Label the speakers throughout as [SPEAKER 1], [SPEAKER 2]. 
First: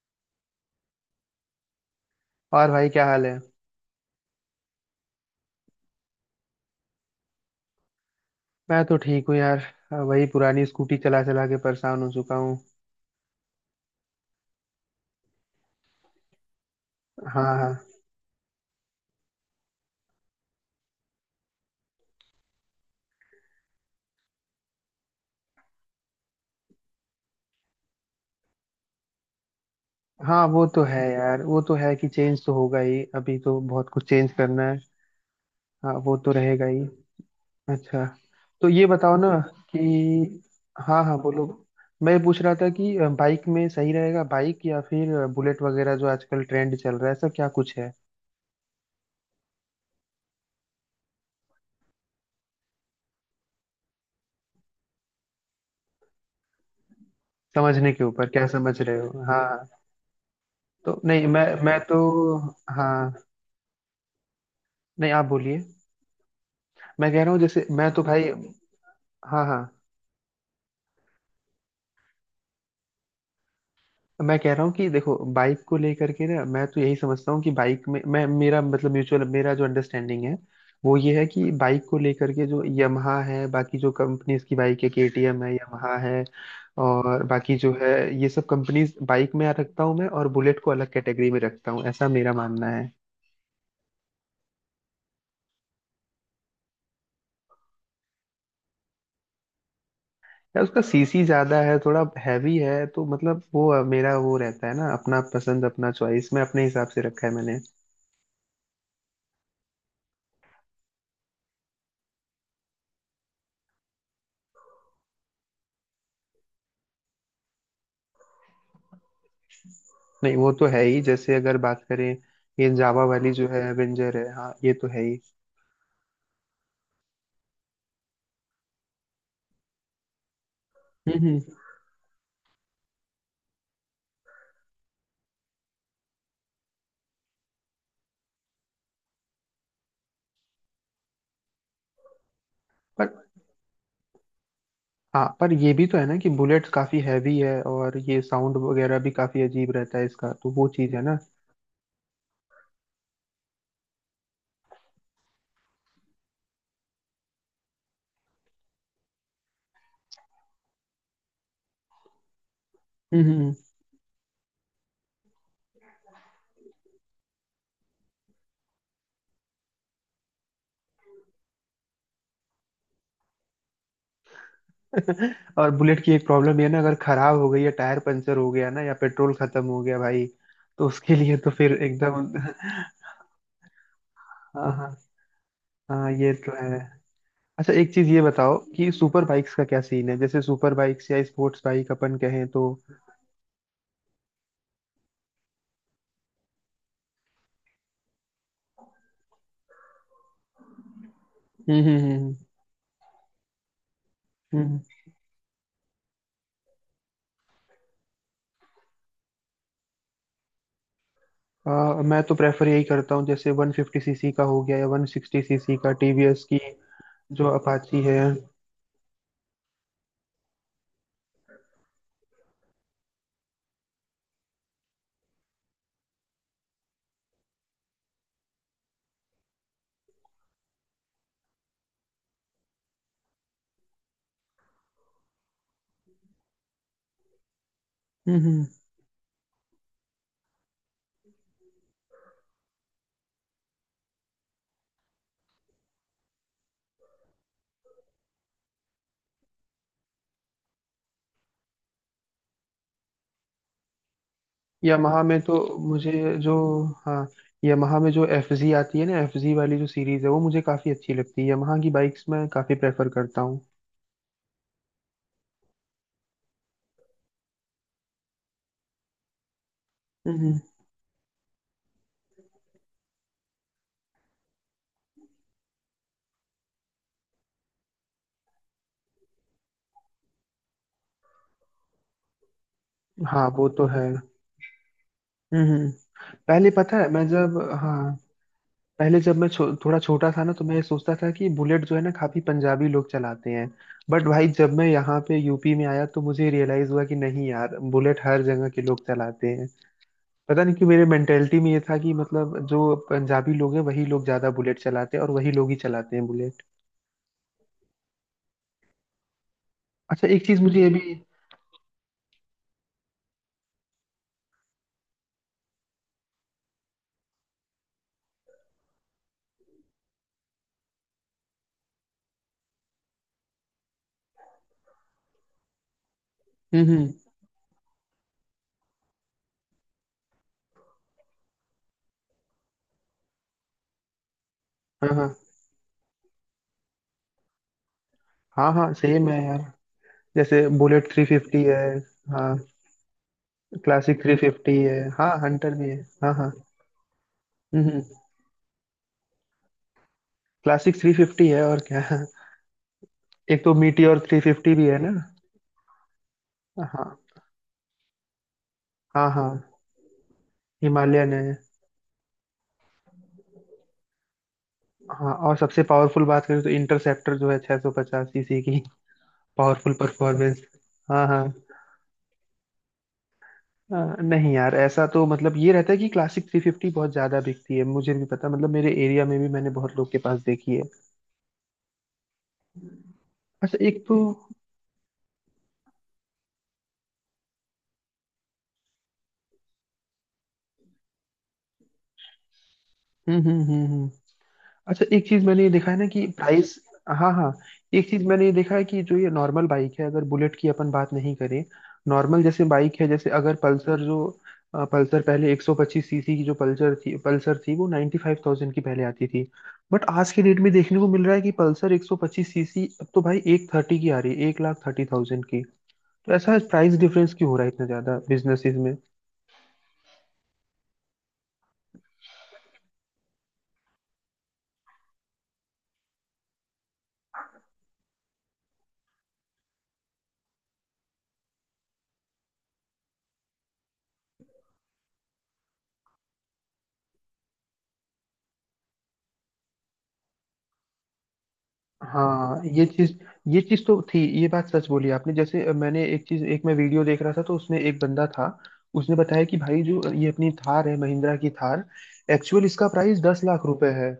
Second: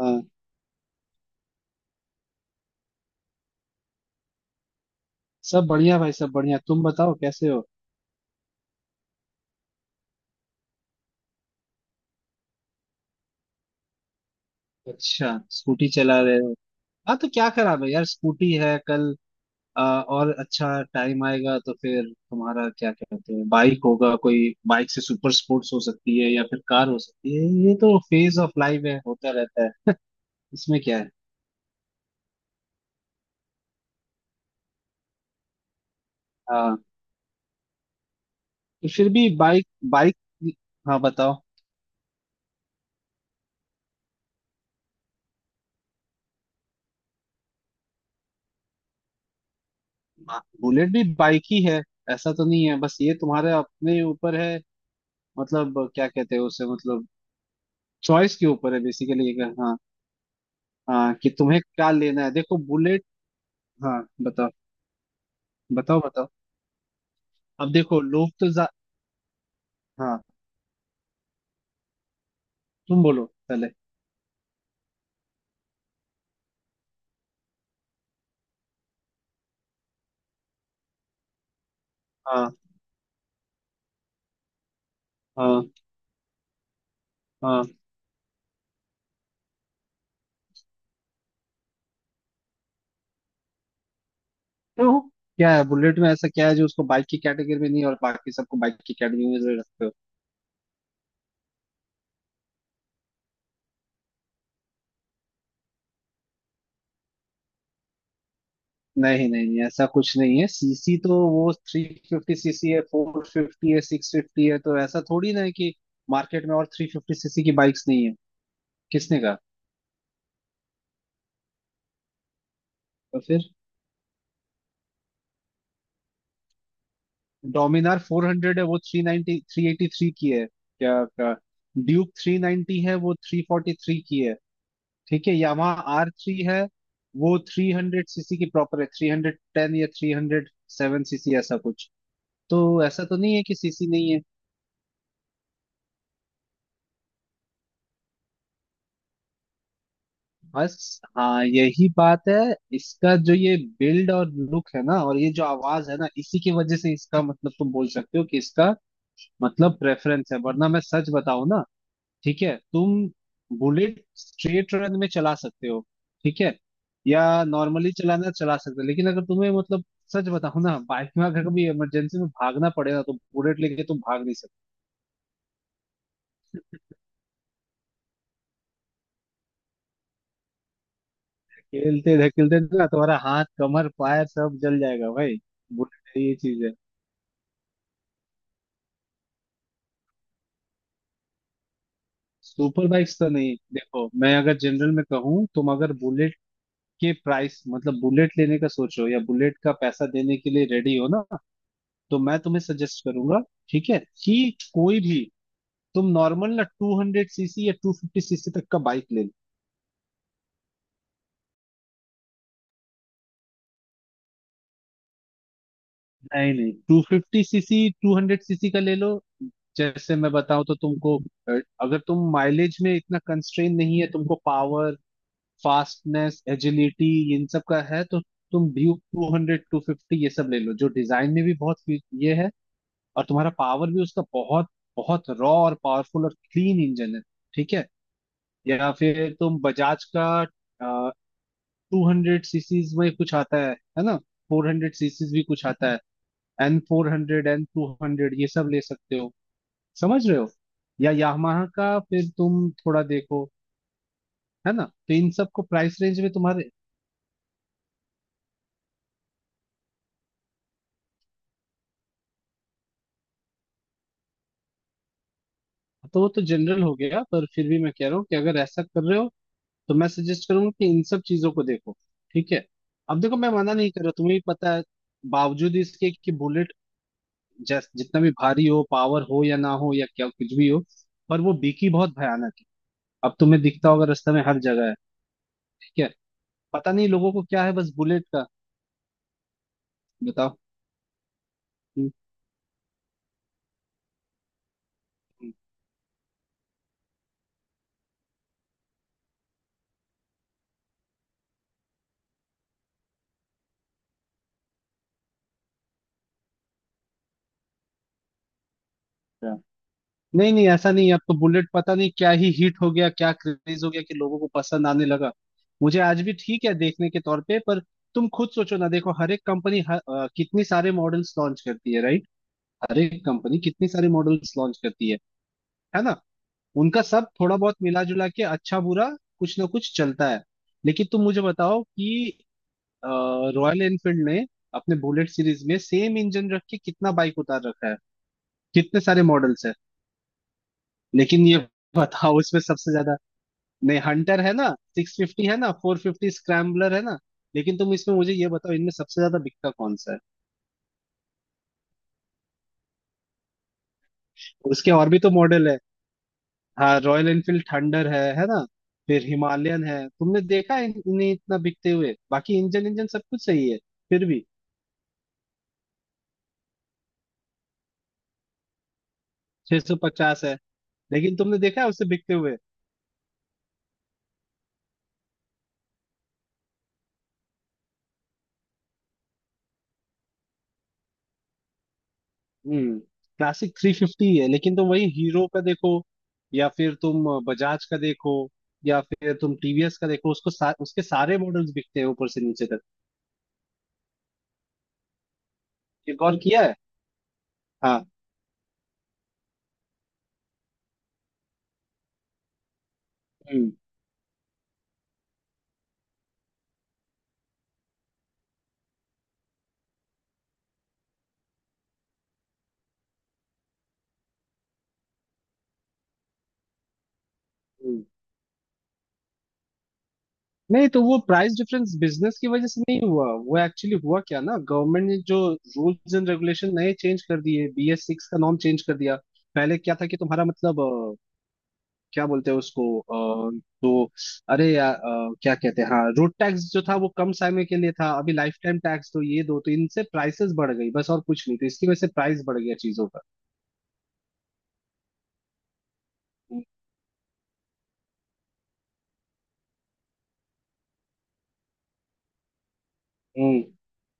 [SPEAKER 1] हाँ,
[SPEAKER 2] और भाई, क्या हाल है।
[SPEAKER 1] सब बढ़िया भाई, सब बढ़िया। तुम बताओ कैसे हो।
[SPEAKER 2] मैं तो ठीक हूँ यार। वही पुरानी स्कूटी चला चला के परेशान हो चुका हूँ।
[SPEAKER 1] अच्छा, स्कूटी चला रहे हो। हाँ तो
[SPEAKER 2] हाँ
[SPEAKER 1] क्या खराब
[SPEAKER 2] हाँ।
[SPEAKER 1] है यार, स्कूटी है कल। और अच्छा टाइम आएगा तो फिर तुम्हारा क्या कहते हैं बाइक होगा कोई, बाइक से सुपर स्पोर्ट्स हो सकती है या फिर कार हो सकती है। ये तो फेज ऑफ लाइफ है, होता रहता है।
[SPEAKER 2] हाँ वो
[SPEAKER 1] इसमें
[SPEAKER 2] तो
[SPEAKER 1] क्या
[SPEAKER 2] है
[SPEAKER 1] है।
[SPEAKER 2] यार, वो तो है कि चेंज तो होगा ही, अभी तो बहुत कुछ चेंज करना है। हाँ वो तो रहेगा
[SPEAKER 1] हाँ
[SPEAKER 2] ही। अच्छा। तो ये
[SPEAKER 1] तो फिर
[SPEAKER 2] बताओ ना
[SPEAKER 1] भी बाइक बाइक।
[SPEAKER 2] कि।
[SPEAKER 1] हाँ
[SPEAKER 2] हाँ हाँ,
[SPEAKER 1] बताओ।
[SPEAKER 2] बोलो। मैं पूछ रहा था कि बाइक में सही रहेगा, बाइक या फिर बुलेट वगैरह जो आजकल ट्रेंड चल रहा है, ऐसा क्या कुछ है।
[SPEAKER 1] हाँ, बुलेट भी बाइक ही है। ऐसा तो नहीं है, बस ये तुम्हारे अपने ऊपर है। मतलब क्या कहते हैं उसे, मतलब
[SPEAKER 2] समझने के ऊपर,
[SPEAKER 1] चॉइस के
[SPEAKER 2] क्या
[SPEAKER 1] ऊपर है
[SPEAKER 2] समझ रहे हो?
[SPEAKER 1] बेसिकली।
[SPEAKER 2] हाँ हाँ। तो
[SPEAKER 1] हाँ
[SPEAKER 2] नहीं,
[SPEAKER 1] कि
[SPEAKER 2] मैं
[SPEAKER 1] तुम्हें
[SPEAKER 2] मैं
[SPEAKER 1] क्या
[SPEAKER 2] तो।
[SPEAKER 1] लेना है, देखो बुलेट।
[SPEAKER 2] हाँ।
[SPEAKER 1] हाँ बताओ।
[SPEAKER 2] नहीं, आप बोलिए।
[SPEAKER 1] बताओ बताओ।
[SPEAKER 2] मैं कह रहा हूँ जैसे
[SPEAKER 1] अब
[SPEAKER 2] मैं
[SPEAKER 1] देखो
[SPEAKER 2] तो भाई।
[SPEAKER 1] लोग तो जा...।
[SPEAKER 2] हाँ हाँ।
[SPEAKER 1] हाँ तुम बोलो पहले।
[SPEAKER 2] मैं कह रहा हूँ कि देखो, बाइक को लेकर के ना मैं तो यही समझता हूँ कि बाइक में मैं, मेरा मतलब म्यूचुअल, मेरा जो अंडरस्टैंडिंग है, वो ये है कि बाइक को लेकर के
[SPEAKER 1] हाँ
[SPEAKER 2] जो यमहा है, बाकी जो कंपनीज की बाइक है, केटीएम है,
[SPEAKER 1] हाँ
[SPEAKER 2] यमहा है और बाकी
[SPEAKER 1] हाँ।
[SPEAKER 2] जो है, ये सब कंपनीज बाइक में आ रखता हूँ मैं, और बुलेट को अलग कैटेगरी में रखता हूँ, ऐसा मेरा मानना है।
[SPEAKER 1] क्यों, क्या है बुलेट में ऐसा क्या है जो उसको बाइक की कैटेगरी में नहीं और बाकी सबको बाइक की कैटेगरी में जो रखते हो।
[SPEAKER 2] यार उसका सीसी ज्यादा है, थोड़ा हैवी है, तो मतलब वो मेरा वो रहता है ना, अपना पसंद अपना चॉइस मैं अपने हिसाब से रखा है मैंने।
[SPEAKER 1] नहीं नहीं नहीं, ऐसा कुछ नहीं है। सीसी तो वो थ्री फिफ्टी सीसी है, फोर फिफ्टी है, सिक्स फिफ्टी है, तो ऐसा थोड़ी ना है कि मार्केट में और थ्री फिफ्टी सीसी की बाइक्स नहीं है। किसने कहा।
[SPEAKER 2] नहीं वो तो है ही, जैसे अगर बात करें ये जावा
[SPEAKER 1] तो
[SPEAKER 2] वाली जो
[SPEAKER 1] फिर
[SPEAKER 2] है एवेंजर है, हाँ ये तो है ही।
[SPEAKER 1] डोमिनार 400 है, वो 390 383 की है, क्या
[SPEAKER 2] हम्म
[SPEAKER 1] क्या।
[SPEAKER 2] हम्म।
[SPEAKER 1] ड्यूक 390 है, वो 343 की है। ठीक है, यामाहा आर थ्री है वो 300 सीसी की प्रॉपर है, 310 या 307 सीसी ऐसा कुछ। तो ऐसा
[SPEAKER 2] पर।
[SPEAKER 1] तो नहीं है कि सीसी नहीं है।
[SPEAKER 2] हाँ पर ये भी तो है ना कि बुलेट काफी हैवी है, और ये साउंड वगैरह भी काफी अजीब रहता है इसका, तो वो चीज
[SPEAKER 1] बस
[SPEAKER 2] है ना।
[SPEAKER 1] हाँ यही बात है, इसका जो ये बिल्ड और लुक है ना और ये जो आवाज है ना, इसी की वजह से इसका मतलब तुम बोल सकते हो कि इसका मतलब प्रेफरेंस है। वरना मैं सच बताऊं ना, ठीक है तुम
[SPEAKER 2] हम्म
[SPEAKER 1] बुलेट स्ट्रेट रन में चला सकते हो, ठीक है, या नॉर्मली चलाना चला सकते हो, लेकिन अगर तुम्हें मतलब सच बताऊं ना, बाइक में अगर कभी इमरजेंसी में भागना पड़े ना तो बुलेट लेके तुम भाग नहीं सकते।
[SPEAKER 2] हम्म। और बुलेट की एक प्रॉब्लम ये है ना, अगर खराब हो गई या टायर पंचर हो गया ना, या पेट्रोल खत्म हो गया भाई, तो उसके लिए तो फिर
[SPEAKER 1] खेलते
[SPEAKER 2] एकदम
[SPEAKER 1] धकेलते ना तुम्हारा हाथ कमर पैर सब
[SPEAKER 2] हाँ
[SPEAKER 1] जल
[SPEAKER 2] हाँ।
[SPEAKER 1] जाएगा भाई,
[SPEAKER 2] हाँ
[SPEAKER 1] बुलेट
[SPEAKER 2] ये
[SPEAKER 1] ये
[SPEAKER 2] तो
[SPEAKER 1] चीज है।
[SPEAKER 2] है। अच्छा एक चीज ये बताओ कि सुपर बाइक्स का क्या सीन है, जैसे सुपर बाइक्स या स्पोर्ट्स बाइक अपन कहें तो।
[SPEAKER 1] सुपर बाइक्स तो नहीं, देखो मैं अगर जनरल में कहूँ, तुम अगर बुलेट के प्राइस मतलब बुलेट लेने का सोचो या बुलेट का पैसा देने के लिए रेडी हो ना,
[SPEAKER 2] हम्म
[SPEAKER 1] तो
[SPEAKER 2] हम्म
[SPEAKER 1] मैं तुम्हें सजेस्ट करूंगा, ठीक है, कि
[SPEAKER 2] हम्म।
[SPEAKER 1] कोई भी तुम नॉर्मल ना 200 सीसी या 250 सीसी तक का बाइक ले लो।
[SPEAKER 2] अ, मैं तो प्रेफर यही करता हूँ, जैसे 150 सीसी का हो गया या 160 सीसी का, टीवीएस
[SPEAKER 1] नहीं
[SPEAKER 2] की
[SPEAKER 1] नहीं, 250
[SPEAKER 2] जो
[SPEAKER 1] सीसी
[SPEAKER 2] अपाची है।
[SPEAKER 1] 200 सीसी का ले लो। जैसे मैं बताऊं तो तुमको, अगर तुम माइलेज में इतना कंस्ट्रेन नहीं है, तुमको पावर, फास्टनेस, एजिलिटी, इन सब का है तो तुम ड्यूक 200 250 ये सब ले लो, जो डिजाइन में भी बहुत ये है। और तुम्हारा पावर भी उसका बहुत बहुत रॉ और पावरफुल और क्लीन इंजन है, ठीक है।
[SPEAKER 2] हम्म हम्म।
[SPEAKER 1] या फिर तुम बजाज का टू हंड्रेड सीसीज में कुछ आता है ना, फोर हंड्रेड सीसीज भी कुछ आता है, N four hundred, N two hundred ये सब ले सकते हो, समझ रहे हो। या यामाहा का फिर तुम थोड़ा देखो, है ना, तो
[SPEAKER 2] यामाहा
[SPEAKER 1] इन
[SPEAKER 2] में
[SPEAKER 1] सब
[SPEAKER 2] तो
[SPEAKER 1] को प्राइस
[SPEAKER 2] मुझे
[SPEAKER 1] रेंज में
[SPEAKER 2] जो।
[SPEAKER 1] तुम्हारे।
[SPEAKER 2] हाँ, यामाहा में जो एफ जी आती है ना, एफ जी वाली जो सीरीज है वो मुझे काफी अच्छी लगती है, यामाहा की बाइक्स मैं काफी प्रेफर करता हूँ।
[SPEAKER 1] तो वो तो जनरल हो गया, पर फिर भी मैं कह रहा हूँ कि अगर ऐसा कर रहे हो तो मैं
[SPEAKER 2] हम्म
[SPEAKER 1] सजेस्ट
[SPEAKER 2] हम्म।
[SPEAKER 1] करूंगा कि इन सब चीजों को देखो, ठीक है। अब देखो मैं मना नहीं कर रहा, तुम्हें भी पता है, बावजूद इसके कि बुलेट जैस जितना भी भारी हो, पावर हो या ना हो या क्या कुछ भी हो, पर वो बिकी बहुत भयानक। अब
[SPEAKER 2] हाँ
[SPEAKER 1] तुम्हें
[SPEAKER 2] वो तो
[SPEAKER 1] दिखता
[SPEAKER 2] है।
[SPEAKER 1] होगा रास्ते में हर जगह है,
[SPEAKER 2] हम्म हम्म।
[SPEAKER 1] ठीक है।
[SPEAKER 2] पहले
[SPEAKER 1] पता
[SPEAKER 2] पता
[SPEAKER 1] नहीं
[SPEAKER 2] है मैं
[SPEAKER 1] लोगों को
[SPEAKER 2] जब।
[SPEAKER 1] क्या है, बस
[SPEAKER 2] हाँ।
[SPEAKER 1] बुलेट का।
[SPEAKER 2] पहले जब मैं थोड़ा छोटा था ना,
[SPEAKER 1] बताओ।
[SPEAKER 2] तो मैं ये सोचता था कि बुलेट जो है
[SPEAKER 1] हम्म।
[SPEAKER 2] ना, काफी पंजाबी लोग चलाते हैं। बट भाई जब मैं यहाँ पे यूपी में आया तो मुझे रियलाइज हुआ कि नहीं यार, बुलेट हर जगह के लोग चलाते हैं। पता नहीं कि मेरे मेंटेलिटी में ये था कि मतलब जो पंजाबी लोग हैं वही लोग ज्यादा बुलेट चलाते हैं, और वही लोग ही चलाते हैं बुलेट।
[SPEAKER 1] अच्छा।
[SPEAKER 2] अच्छा एक
[SPEAKER 1] नहीं
[SPEAKER 2] चीज
[SPEAKER 1] नहीं,
[SPEAKER 2] मुझे ये
[SPEAKER 1] ऐसा नहीं है,
[SPEAKER 2] भी।
[SPEAKER 1] अब तो बुलेट पता नहीं क्या ही हिट हो गया, क्या क्रेज हो गया कि लोगों को पसंद आने लगा। मुझे आज भी ठीक है देखने के तौर पे, पर तुम खुद सोचो ना, देखो हर एक कंपनी कितनी सारे मॉडल्स लॉन्च करती है, राइट, हर एक कंपनी कितनी सारे मॉडल्स लॉन्च करती है ना। उनका
[SPEAKER 2] हम्म।
[SPEAKER 1] सब थोड़ा बहुत मिला जुला के अच्छा बुरा कुछ ना कुछ चलता है। लेकिन तुम मुझे बताओ कि रॉयल एनफील्ड ने अपने
[SPEAKER 2] हाँ
[SPEAKER 1] बुलेट
[SPEAKER 2] हाँ।
[SPEAKER 1] सीरीज में सेम इंजन रख के कितना बाइक उतार रखा है,
[SPEAKER 2] हाँ हाँ
[SPEAKER 1] कितने सारे
[SPEAKER 2] सेम है यार।
[SPEAKER 1] मॉडल्स है।
[SPEAKER 2] जैसे बुलेट थ्री
[SPEAKER 1] लेकिन ये
[SPEAKER 2] फिफ्टी है।
[SPEAKER 1] बताओ
[SPEAKER 2] हाँ
[SPEAKER 1] उसमें सबसे ज्यादा, नहीं
[SPEAKER 2] क्लासिक थ्री
[SPEAKER 1] हंटर है ना,
[SPEAKER 2] फिफ्टी है,
[SPEAKER 1] सिक्स
[SPEAKER 2] हाँ
[SPEAKER 1] फिफ्टी है ना,
[SPEAKER 2] हंटर भी
[SPEAKER 1] फोर
[SPEAKER 2] है।
[SPEAKER 1] फिफ्टी
[SPEAKER 2] हाँ हाँ।
[SPEAKER 1] स्क्रैम्बलर है ना। लेकिन तुम
[SPEAKER 2] हम्म।
[SPEAKER 1] इसमें मुझे ये बताओ, इनमें सबसे ज्यादा बिकता कौन सा है।
[SPEAKER 2] क्लासिक 350 है, और क्या? एक तो मीटियोर 350 भी
[SPEAKER 1] उसके
[SPEAKER 2] है
[SPEAKER 1] और
[SPEAKER 2] ना।
[SPEAKER 1] भी तो मॉडल है, हाँ रॉयल
[SPEAKER 2] हाँ
[SPEAKER 1] एनफील्ड थंडर है ना, फिर
[SPEAKER 2] हाँ। हाँ
[SPEAKER 1] हिमालयन है, तुमने देखा है इन्हें
[SPEAKER 2] हिमालयन है।
[SPEAKER 1] इतना बिकते हुए, बाकी इंजन इंजन सब कुछ सही है फिर भी।
[SPEAKER 2] हाँ, और सबसे पावरफुल बात करें तो इंटरसेप्टर जो है 650 सीसी की, पावरफुल
[SPEAKER 1] 650 है,
[SPEAKER 2] परफॉर्मेंस। हाँ
[SPEAKER 1] लेकिन
[SPEAKER 2] हाँ।
[SPEAKER 1] तुमने देखा है उसे बिकते हुए।
[SPEAKER 2] नहीं यार, ऐसा तो मतलब ये रहता है कि क्लासिक 350 बहुत ज्यादा बिकती है, मुझे भी पता, मतलब मेरे एरिया में भी मैंने बहुत लोग के पास देखी है।
[SPEAKER 1] हम्म। क्लासिक
[SPEAKER 2] अच्छा
[SPEAKER 1] थ्री
[SPEAKER 2] एक तो।
[SPEAKER 1] फिफ्टी है, लेकिन तुम वही हीरो का देखो या फिर तुम बजाज का देखो, या फिर तुम टीवीएस का देखो, उसके सारे मॉडल्स बिकते हैं ऊपर से नीचे तक।
[SPEAKER 2] हम्म। अच्छा एक चीज मैंने ये देखा है ना
[SPEAKER 1] ये
[SPEAKER 2] कि
[SPEAKER 1] गौर किया
[SPEAKER 2] प्राइस।
[SPEAKER 1] है।
[SPEAKER 2] हाँ हाँ।
[SPEAKER 1] हाँ।
[SPEAKER 2] एक चीज मैंने ये देखा है कि जो ये नॉर्मल बाइक है, अगर बुलेट की अपन बात नहीं करें, नॉर्मल जैसे बाइक है, जैसे अगर
[SPEAKER 1] हम्म
[SPEAKER 2] पल्सर जो। पल्सर पहले 125 सीसी की जो पल्सर थी, वो 95,000 की पहले आती थी। बट आज के डेट में देखने को मिल रहा है कि पल्सर 125 सीसी अब तो भाई एक थर्टी की आ रही है, 1,30,000 की। तो ऐसा प्राइस डिफरेंस क्यों हो रहा है इतना
[SPEAKER 1] हम्म।
[SPEAKER 2] ज्यादा बिजनेसेस में?
[SPEAKER 1] नहीं, तो वो प्राइस डिफरेंस बिजनेस की वजह से नहीं हुआ, वो एक्चुअली हुआ क्या ना, गवर्नमेंट ने जो रूल्स एंड रेगुलेशन नए चेंज कर दिए, बीएस सिक्स का नॉर्म चेंज कर दिया। पहले क्या था कि तुम्हारा मतलब क्या बोलते हैं उसको, तो अरे यार, क्या कहते हैं, हाँ रोड टैक्स जो था वो कम समय के लिए था, अभी लाइफ टाइम टैक्स तो ये दो, तो इनसे प्राइसेस बढ़ गई, बस और कुछ नहीं, तो इसकी वजह से प्राइस बढ़
[SPEAKER 2] हाँ
[SPEAKER 1] गया
[SPEAKER 2] ये
[SPEAKER 1] चीजों
[SPEAKER 2] चीज।
[SPEAKER 1] का।
[SPEAKER 2] ये चीज तो थी, ये बात सच बोली आपने, जैसे मैंने एक चीज,
[SPEAKER 1] हम्म
[SPEAKER 2] एक मैं वीडियो देख रहा था तो उसमें एक बंदा था, उसने बताया कि भाई जो ये अपनी थार है, महिंद्रा की थार, एक्चुअल इसका प्राइस दस लाख
[SPEAKER 1] हम्म
[SPEAKER 2] रुपए है।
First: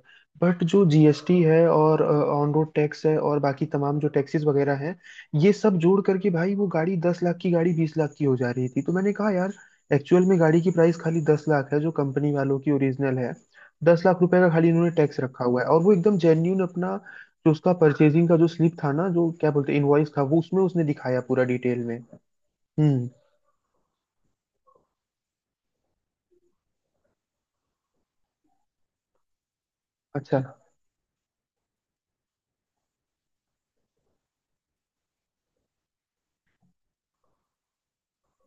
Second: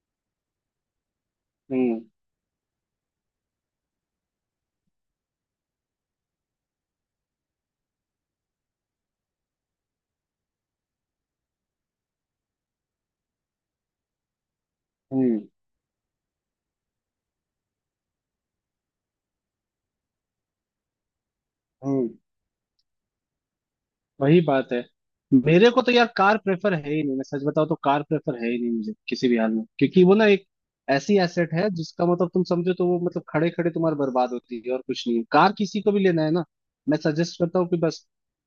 [SPEAKER 2] बट जो जीएसटी है
[SPEAKER 1] हम्म
[SPEAKER 2] और ऑन रोड टैक्स है और बाकी तमाम जो टैक्सेस वगैरह हैं, ये सब जोड़ करके भाई वो गाड़ी 10 लाख की गाड़ी 20 लाख की हो जा रही थी, तो मैंने कहा यार, एक्चुअल में गाड़ी की प्राइस खाली 10 लाख है जो कंपनी वालों की ओरिजिनल है। 10 लाख रुपए का खाली इन्होंने टैक्स रखा
[SPEAKER 1] हम्म।
[SPEAKER 2] हुआ है, और वो एकदम जेन्यून अपना, जो उसका परचेजिंग का जो स्लिप था ना जो क्या बोलते इनवॉइस था, वो उसमें उसने दिखाया पूरा डिटेल में।
[SPEAKER 1] हम्म।
[SPEAKER 2] हम्म।
[SPEAKER 1] वही बात है। मेरे को तो यार कार प्रेफर है ही नहीं, मैं सच बताऊं तो कार प्रेफर है ही नहीं मुझे किसी भी हाल में, क्योंकि वो ना
[SPEAKER 2] अच्छा।
[SPEAKER 1] एक ऐसी एसेट है जिसका मतलब तुम समझो तो वो मतलब खड़े खड़े तुम्हारी बर्बाद होती है और कुछ नहीं है। कार किसी को भी लेना है ना, मैं सजेस्ट करता हूँ कि बस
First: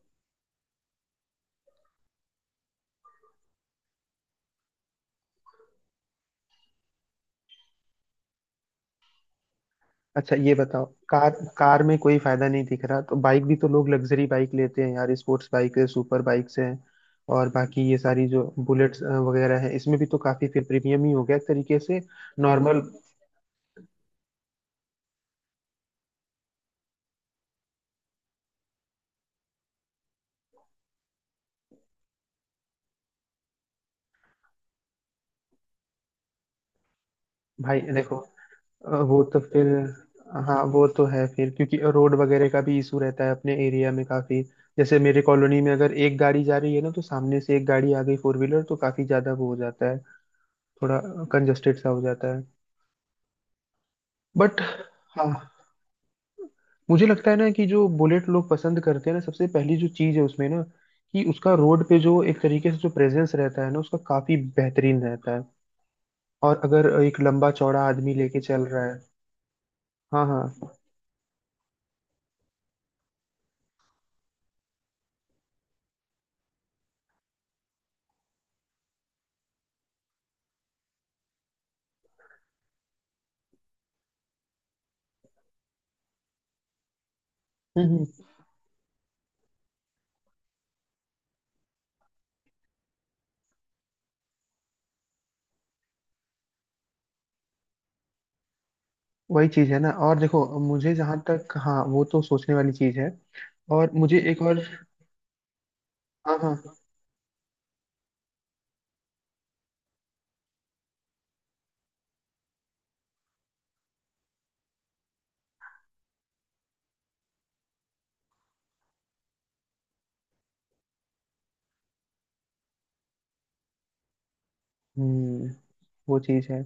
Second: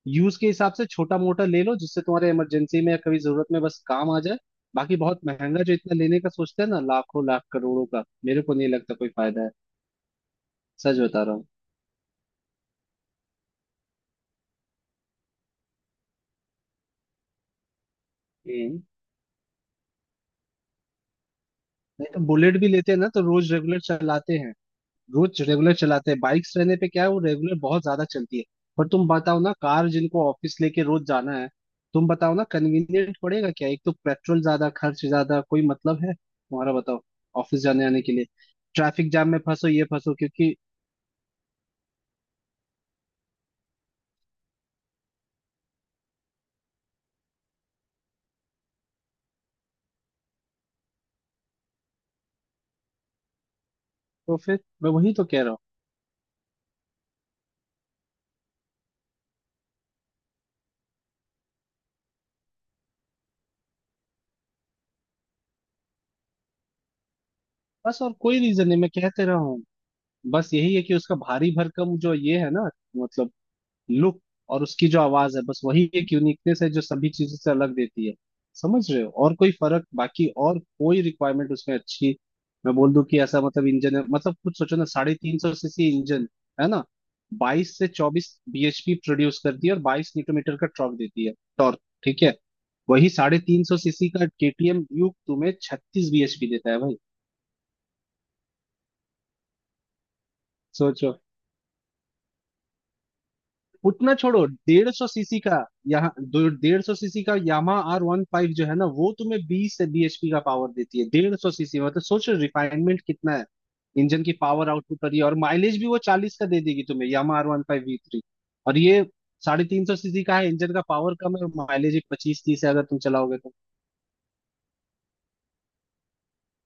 [SPEAKER 1] यूज के हिसाब से छोटा मोटा ले लो, जिससे तुम्हारे इमरजेंसी में या कभी जरूरत में बस काम आ जाए। बाकी बहुत महंगा जो इतना लेने का सोचते हैं ना, लाखों लाख करोड़ों का, मेरे को नहीं लगता कोई फायदा है,
[SPEAKER 2] अच्छा ये बताओ,
[SPEAKER 1] सच बता
[SPEAKER 2] कार।
[SPEAKER 1] रहा हूँ।
[SPEAKER 2] कार में कोई फायदा नहीं दिख रहा तो बाइक भी तो लोग लग्जरी बाइक लेते हैं यार, स्पोर्ट्स बाइक है, सुपर बाइक्स है, और बाकी ये सारी जो
[SPEAKER 1] हम्म।
[SPEAKER 2] बुलेट्स वगैरह है, इसमें भी तो काफी फिर प्रीमियम ही हो गया एक तरीके से।
[SPEAKER 1] नहीं तो बुलेट भी
[SPEAKER 2] नॉर्मल।
[SPEAKER 1] लेते हैं ना तो रोज रेगुलर चलाते हैं, रोज रेगुलर चलाते हैं। बाइक्स रहने पे क्या है, वो रेगुलर बहुत ज्यादा चलती है। पर तुम बताओ ना, कार जिनको ऑफिस लेके रोज जाना है, तुम बताओ ना कन्वीनियंट पड़ेगा क्या, एक तो पेट्रोल ज्यादा, खर्च ज्यादा, कोई मतलब है तुम्हारा, बताओ, ऑफिस
[SPEAKER 2] भाई
[SPEAKER 1] जाने आने के
[SPEAKER 2] देखो।
[SPEAKER 1] लिए ट्रैफिक
[SPEAKER 2] वो
[SPEAKER 1] जाम
[SPEAKER 2] तो
[SPEAKER 1] में
[SPEAKER 2] फिर।
[SPEAKER 1] फंसो, ये फंसो, क्योंकि।
[SPEAKER 2] हाँ वो तो है फिर, क्योंकि रोड वगैरह का भी इशू रहता है अपने एरिया में काफी, जैसे मेरे कॉलोनी में अगर एक गाड़ी जा रही है ना तो सामने से एक गाड़ी आ गई फोर व्हीलर, तो काफी ज्यादा वो हो जाता है, थोड़ा कंजस्टेड सा हो जाता है।
[SPEAKER 1] तो फिर
[SPEAKER 2] बट।
[SPEAKER 1] मैं वही तो
[SPEAKER 2] हाँ।
[SPEAKER 1] कह रहा हूँ,
[SPEAKER 2] मुझे लगता है ना कि जो बुलेट लोग पसंद करते हैं ना, सबसे पहली जो चीज है उसमें ना, कि उसका रोड पे जो एक तरीके से जो प्रेजेंस रहता है ना उसका, काफी बेहतरीन रहता है। और अगर एक लंबा चौड़ा
[SPEAKER 1] बस
[SPEAKER 2] आदमी
[SPEAKER 1] और
[SPEAKER 2] लेके
[SPEAKER 1] कोई
[SPEAKER 2] चल
[SPEAKER 1] रीजन नहीं,
[SPEAKER 2] रहा
[SPEAKER 1] मैं
[SPEAKER 2] है।
[SPEAKER 1] कहते रहा हूँ,
[SPEAKER 2] हाँ हाँ।
[SPEAKER 1] बस यही है कि उसका भारी भरकम जो ये है ना, मतलब लुक और उसकी जो आवाज है, बस वही एक यूनिकनेस है जो सभी चीजों से अलग देती है, समझ रहे हो। और कोई फर्क, बाकी और कोई रिक्वायरमेंट उसमें अच्छी, मैं बोल दूं कि ऐसा मतलब इंजन है, मतलब कुछ सोचो ना साढ़े तीन सौ सीसी इंजन, है ना, बाईस से
[SPEAKER 2] हम्म, हम्म।
[SPEAKER 1] चौबीस बीएचपी प्रोड्यूस करती है और बाईस न्यूटन मीटर का टॉर्क देती है, टॉर्क। ठीक है, वही साढ़े तीन सौ सीसी का केटीएम ड्यूक तुम्हें छत्तीस बीएचपी देता है भाई,
[SPEAKER 2] वही चीज है ना, और देखो मुझे
[SPEAKER 1] सोचो।
[SPEAKER 2] जहां तक। हाँ वो तो सोचने वाली चीज है। और
[SPEAKER 1] उतना
[SPEAKER 2] मुझे एक
[SPEAKER 1] छोड़ो,
[SPEAKER 2] और।
[SPEAKER 1] डेढ़ सौ सीसी का, यहाँ
[SPEAKER 2] हाँ हाँ।
[SPEAKER 1] डेढ़ सौ सीसी का यामा आर वन फाइव जो है ना, वो तुम्हें बीस से bhp का पावर देती है, डेढ़ सौ सीसी, मतलब सोचो रिफाइनमेंट कितना है, इंजन की पावर आउटपुट पर ये, और माइलेज भी वो चालीस का दे देगी तुम्हें, Yamaha R one five we three. और ये साढ़े तीन सौ सीसी का है, इंजन का पावर कम है और माइलेज पच्चीस तीस है अगर तुम चलाओगे तो।
[SPEAKER 2] हम्म। वो चीज है।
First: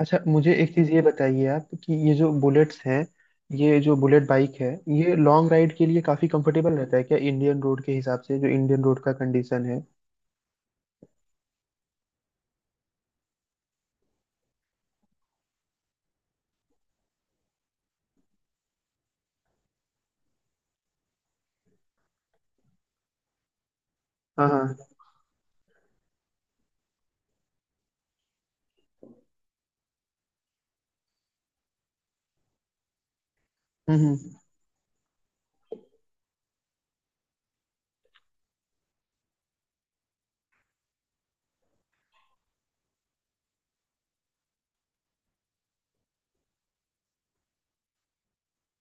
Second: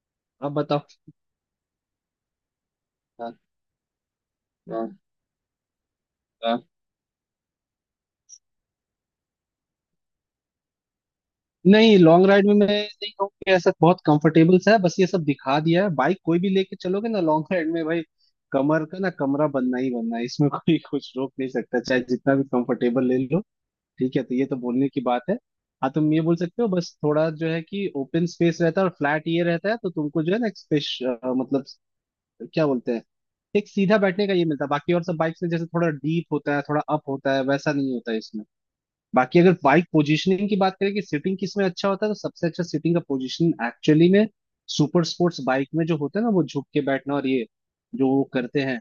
[SPEAKER 2] अच्छा मुझे
[SPEAKER 1] अब
[SPEAKER 2] एक
[SPEAKER 1] बताओ।
[SPEAKER 2] चीज ये बताइए आप कि ये जो बुलेट्स हैं,
[SPEAKER 1] हाँ।
[SPEAKER 2] ये जो बुलेट बाइक है,
[SPEAKER 1] हाँ।
[SPEAKER 2] ये लॉन्ग राइड के लिए काफी कंफर्टेबल रहता है क्या इंडियन रोड के हिसाब से, जो इंडियन रोड का कंडीशन है।
[SPEAKER 1] नहीं, लॉन्ग राइड में मैं नहीं कहूँगी ऐसा बहुत कंफर्टेबल सा है, बस ये सब दिखा दिया है, बाइक कोई भी लेके चलोगे ना लॉन्ग राइड में भाई, कमर का ना कमरा बनना ही बनना है, इसमें कोई कुछ रोक नहीं सकता, चाहे जितना भी कंफर्टेबल ले लो। ठीक है, तो ये
[SPEAKER 2] हाँ
[SPEAKER 1] तो
[SPEAKER 2] हाँ।
[SPEAKER 1] बोलने की बात है। हाँ तुम ये बोल सकते हो, बस थोड़ा जो है कि ओपन स्पेस रहता है और फ्लैट ये रहता है तो तुमको जो है ना, एक स्पेस मतलब क्या बोलते हैं, एक सीधा
[SPEAKER 2] हम्म
[SPEAKER 1] बैठने का
[SPEAKER 2] हम्म।
[SPEAKER 1] ये मिलता है, बाकी और सब बाइक्स में जैसे थोड़ा डीप होता है, थोड़ा अप होता है, वैसा नहीं होता है इसमें। बाकी अगर बाइक पोजीशनिंग की बात करें कि सिटिंग किस में अच्छा होता है, तो सबसे अच्छा सिटिंग का पोजीशन एक्चुअली में सुपर स्पोर्ट्स बाइक में जो होता है ना, वो झुक के बैठना और ये जो वो करते हैं,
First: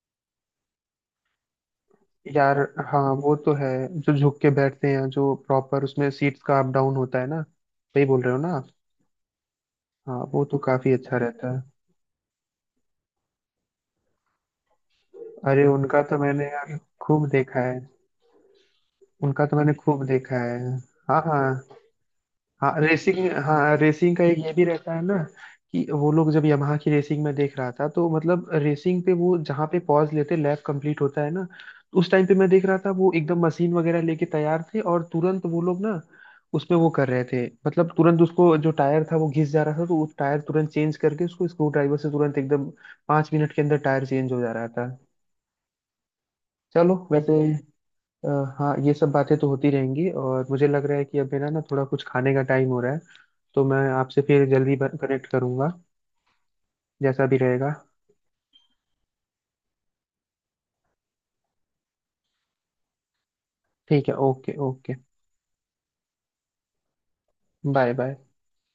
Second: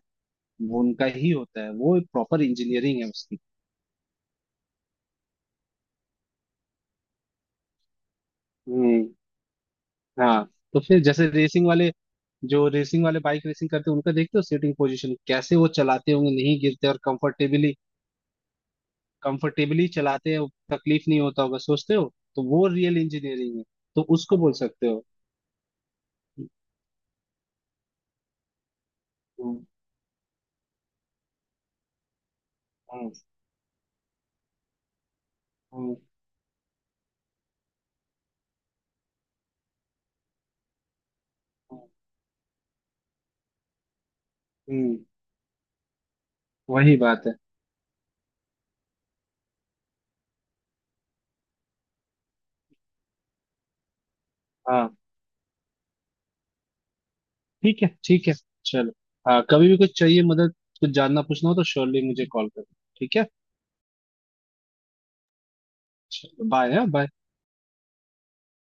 [SPEAKER 1] वो उनका ही होता है, वो प्रॉपर
[SPEAKER 2] यार।
[SPEAKER 1] इंजीनियरिंग है
[SPEAKER 2] हाँ वो
[SPEAKER 1] उसकी।
[SPEAKER 2] तो है। जो झुक के बैठते हैं जो प्रॉपर, उसमें सीट्स का अप डाउन होता है ना, सही बोल रहे हो ना आप?
[SPEAKER 1] हम्म।
[SPEAKER 2] हाँ वो
[SPEAKER 1] हाँ
[SPEAKER 2] तो
[SPEAKER 1] तो
[SPEAKER 2] काफी
[SPEAKER 1] फिर
[SPEAKER 2] अच्छा
[SPEAKER 1] जैसे
[SPEAKER 2] रहता है।
[SPEAKER 1] रेसिंग वाले, जो रेसिंग वाले बाइक रेसिंग करते हैं उनका देखते हो सीटिंग पोजीशन कैसे,
[SPEAKER 2] अरे
[SPEAKER 1] वो
[SPEAKER 2] उनका
[SPEAKER 1] चलाते
[SPEAKER 2] तो
[SPEAKER 1] होंगे
[SPEAKER 2] मैंने
[SPEAKER 1] नहीं
[SPEAKER 2] यार
[SPEAKER 1] गिरते और
[SPEAKER 2] खूब देखा
[SPEAKER 1] कंफर्टेबली,
[SPEAKER 2] है। उनका तो मैंने
[SPEAKER 1] कंफर्टेबली
[SPEAKER 2] खूब
[SPEAKER 1] चलाते
[SPEAKER 2] देखा
[SPEAKER 1] हैं,
[SPEAKER 2] है।
[SPEAKER 1] तकलीफ नहीं
[SPEAKER 2] हाँ
[SPEAKER 1] होता होगा
[SPEAKER 2] हाँ।
[SPEAKER 1] सोचते हो, तो वो
[SPEAKER 2] हाँ
[SPEAKER 1] रियल
[SPEAKER 2] रेसिंग।
[SPEAKER 1] इंजीनियरिंग है,
[SPEAKER 2] हाँ
[SPEAKER 1] तो
[SPEAKER 2] रेसिंग का एक
[SPEAKER 1] उसको
[SPEAKER 2] ये
[SPEAKER 1] बोल
[SPEAKER 2] भी
[SPEAKER 1] सकते
[SPEAKER 2] रहता है
[SPEAKER 1] हो।
[SPEAKER 2] ना कि वो लोग, जब यमाहा की रेसिंग में देख रहा था तो मतलब रेसिंग पे वो
[SPEAKER 1] हम्म।
[SPEAKER 2] जहाँ पे पॉज लेते, लैप कंप्लीट होता है ना, तो उस टाइम पे मैं देख रहा था, वो
[SPEAKER 1] हम्म।
[SPEAKER 2] एकदम मशीन वगैरह लेके तैयार थे, और तुरंत वो लोग ना उसमें वो कर रहे थे, मतलब तुरंत उसको जो टायर था वो घिस जा रहा था, तो वो टायर तुरंत चेंज करके उसको स्क्रू
[SPEAKER 1] हम्म।
[SPEAKER 2] ड्राइवर से तुरंत एकदम 5 मिनट के अंदर टायर चेंज हो जा रहा था।
[SPEAKER 1] हम्म।
[SPEAKER 2] चलो
[SPEAKER 1] वही बात
[SPEAKER 2] वैसे।
[SPEAKER 1] है।
[SPEAKER 2] अ, हाँ ये सब बातें तो होती रहेंगी, और मुझे लग रहा है कि अब मेरा ना थोड़ा कुछ खाने का टाइम हो रहा है, तो मैं आपसे फिर जल्दी
[SPEAKER 1] हाँ
[SPEAKER 2] कनेक्ट करूंगा, जैसा भी रहेगा।
[SPEAKER 1] ठीक है, ठीक है, चलो। हाँ कभी भी कुछ चाहिए मदद, कुछ जानना पूछना हो तो श्योरली मुझे कॉल करो, ठीक है।
[SPEAKER 2] ठीक है, ओके ओके।
[SPEAKER 1] चलो बाय, हाँ बाय।
[SPEAKER 2] Bye, bye.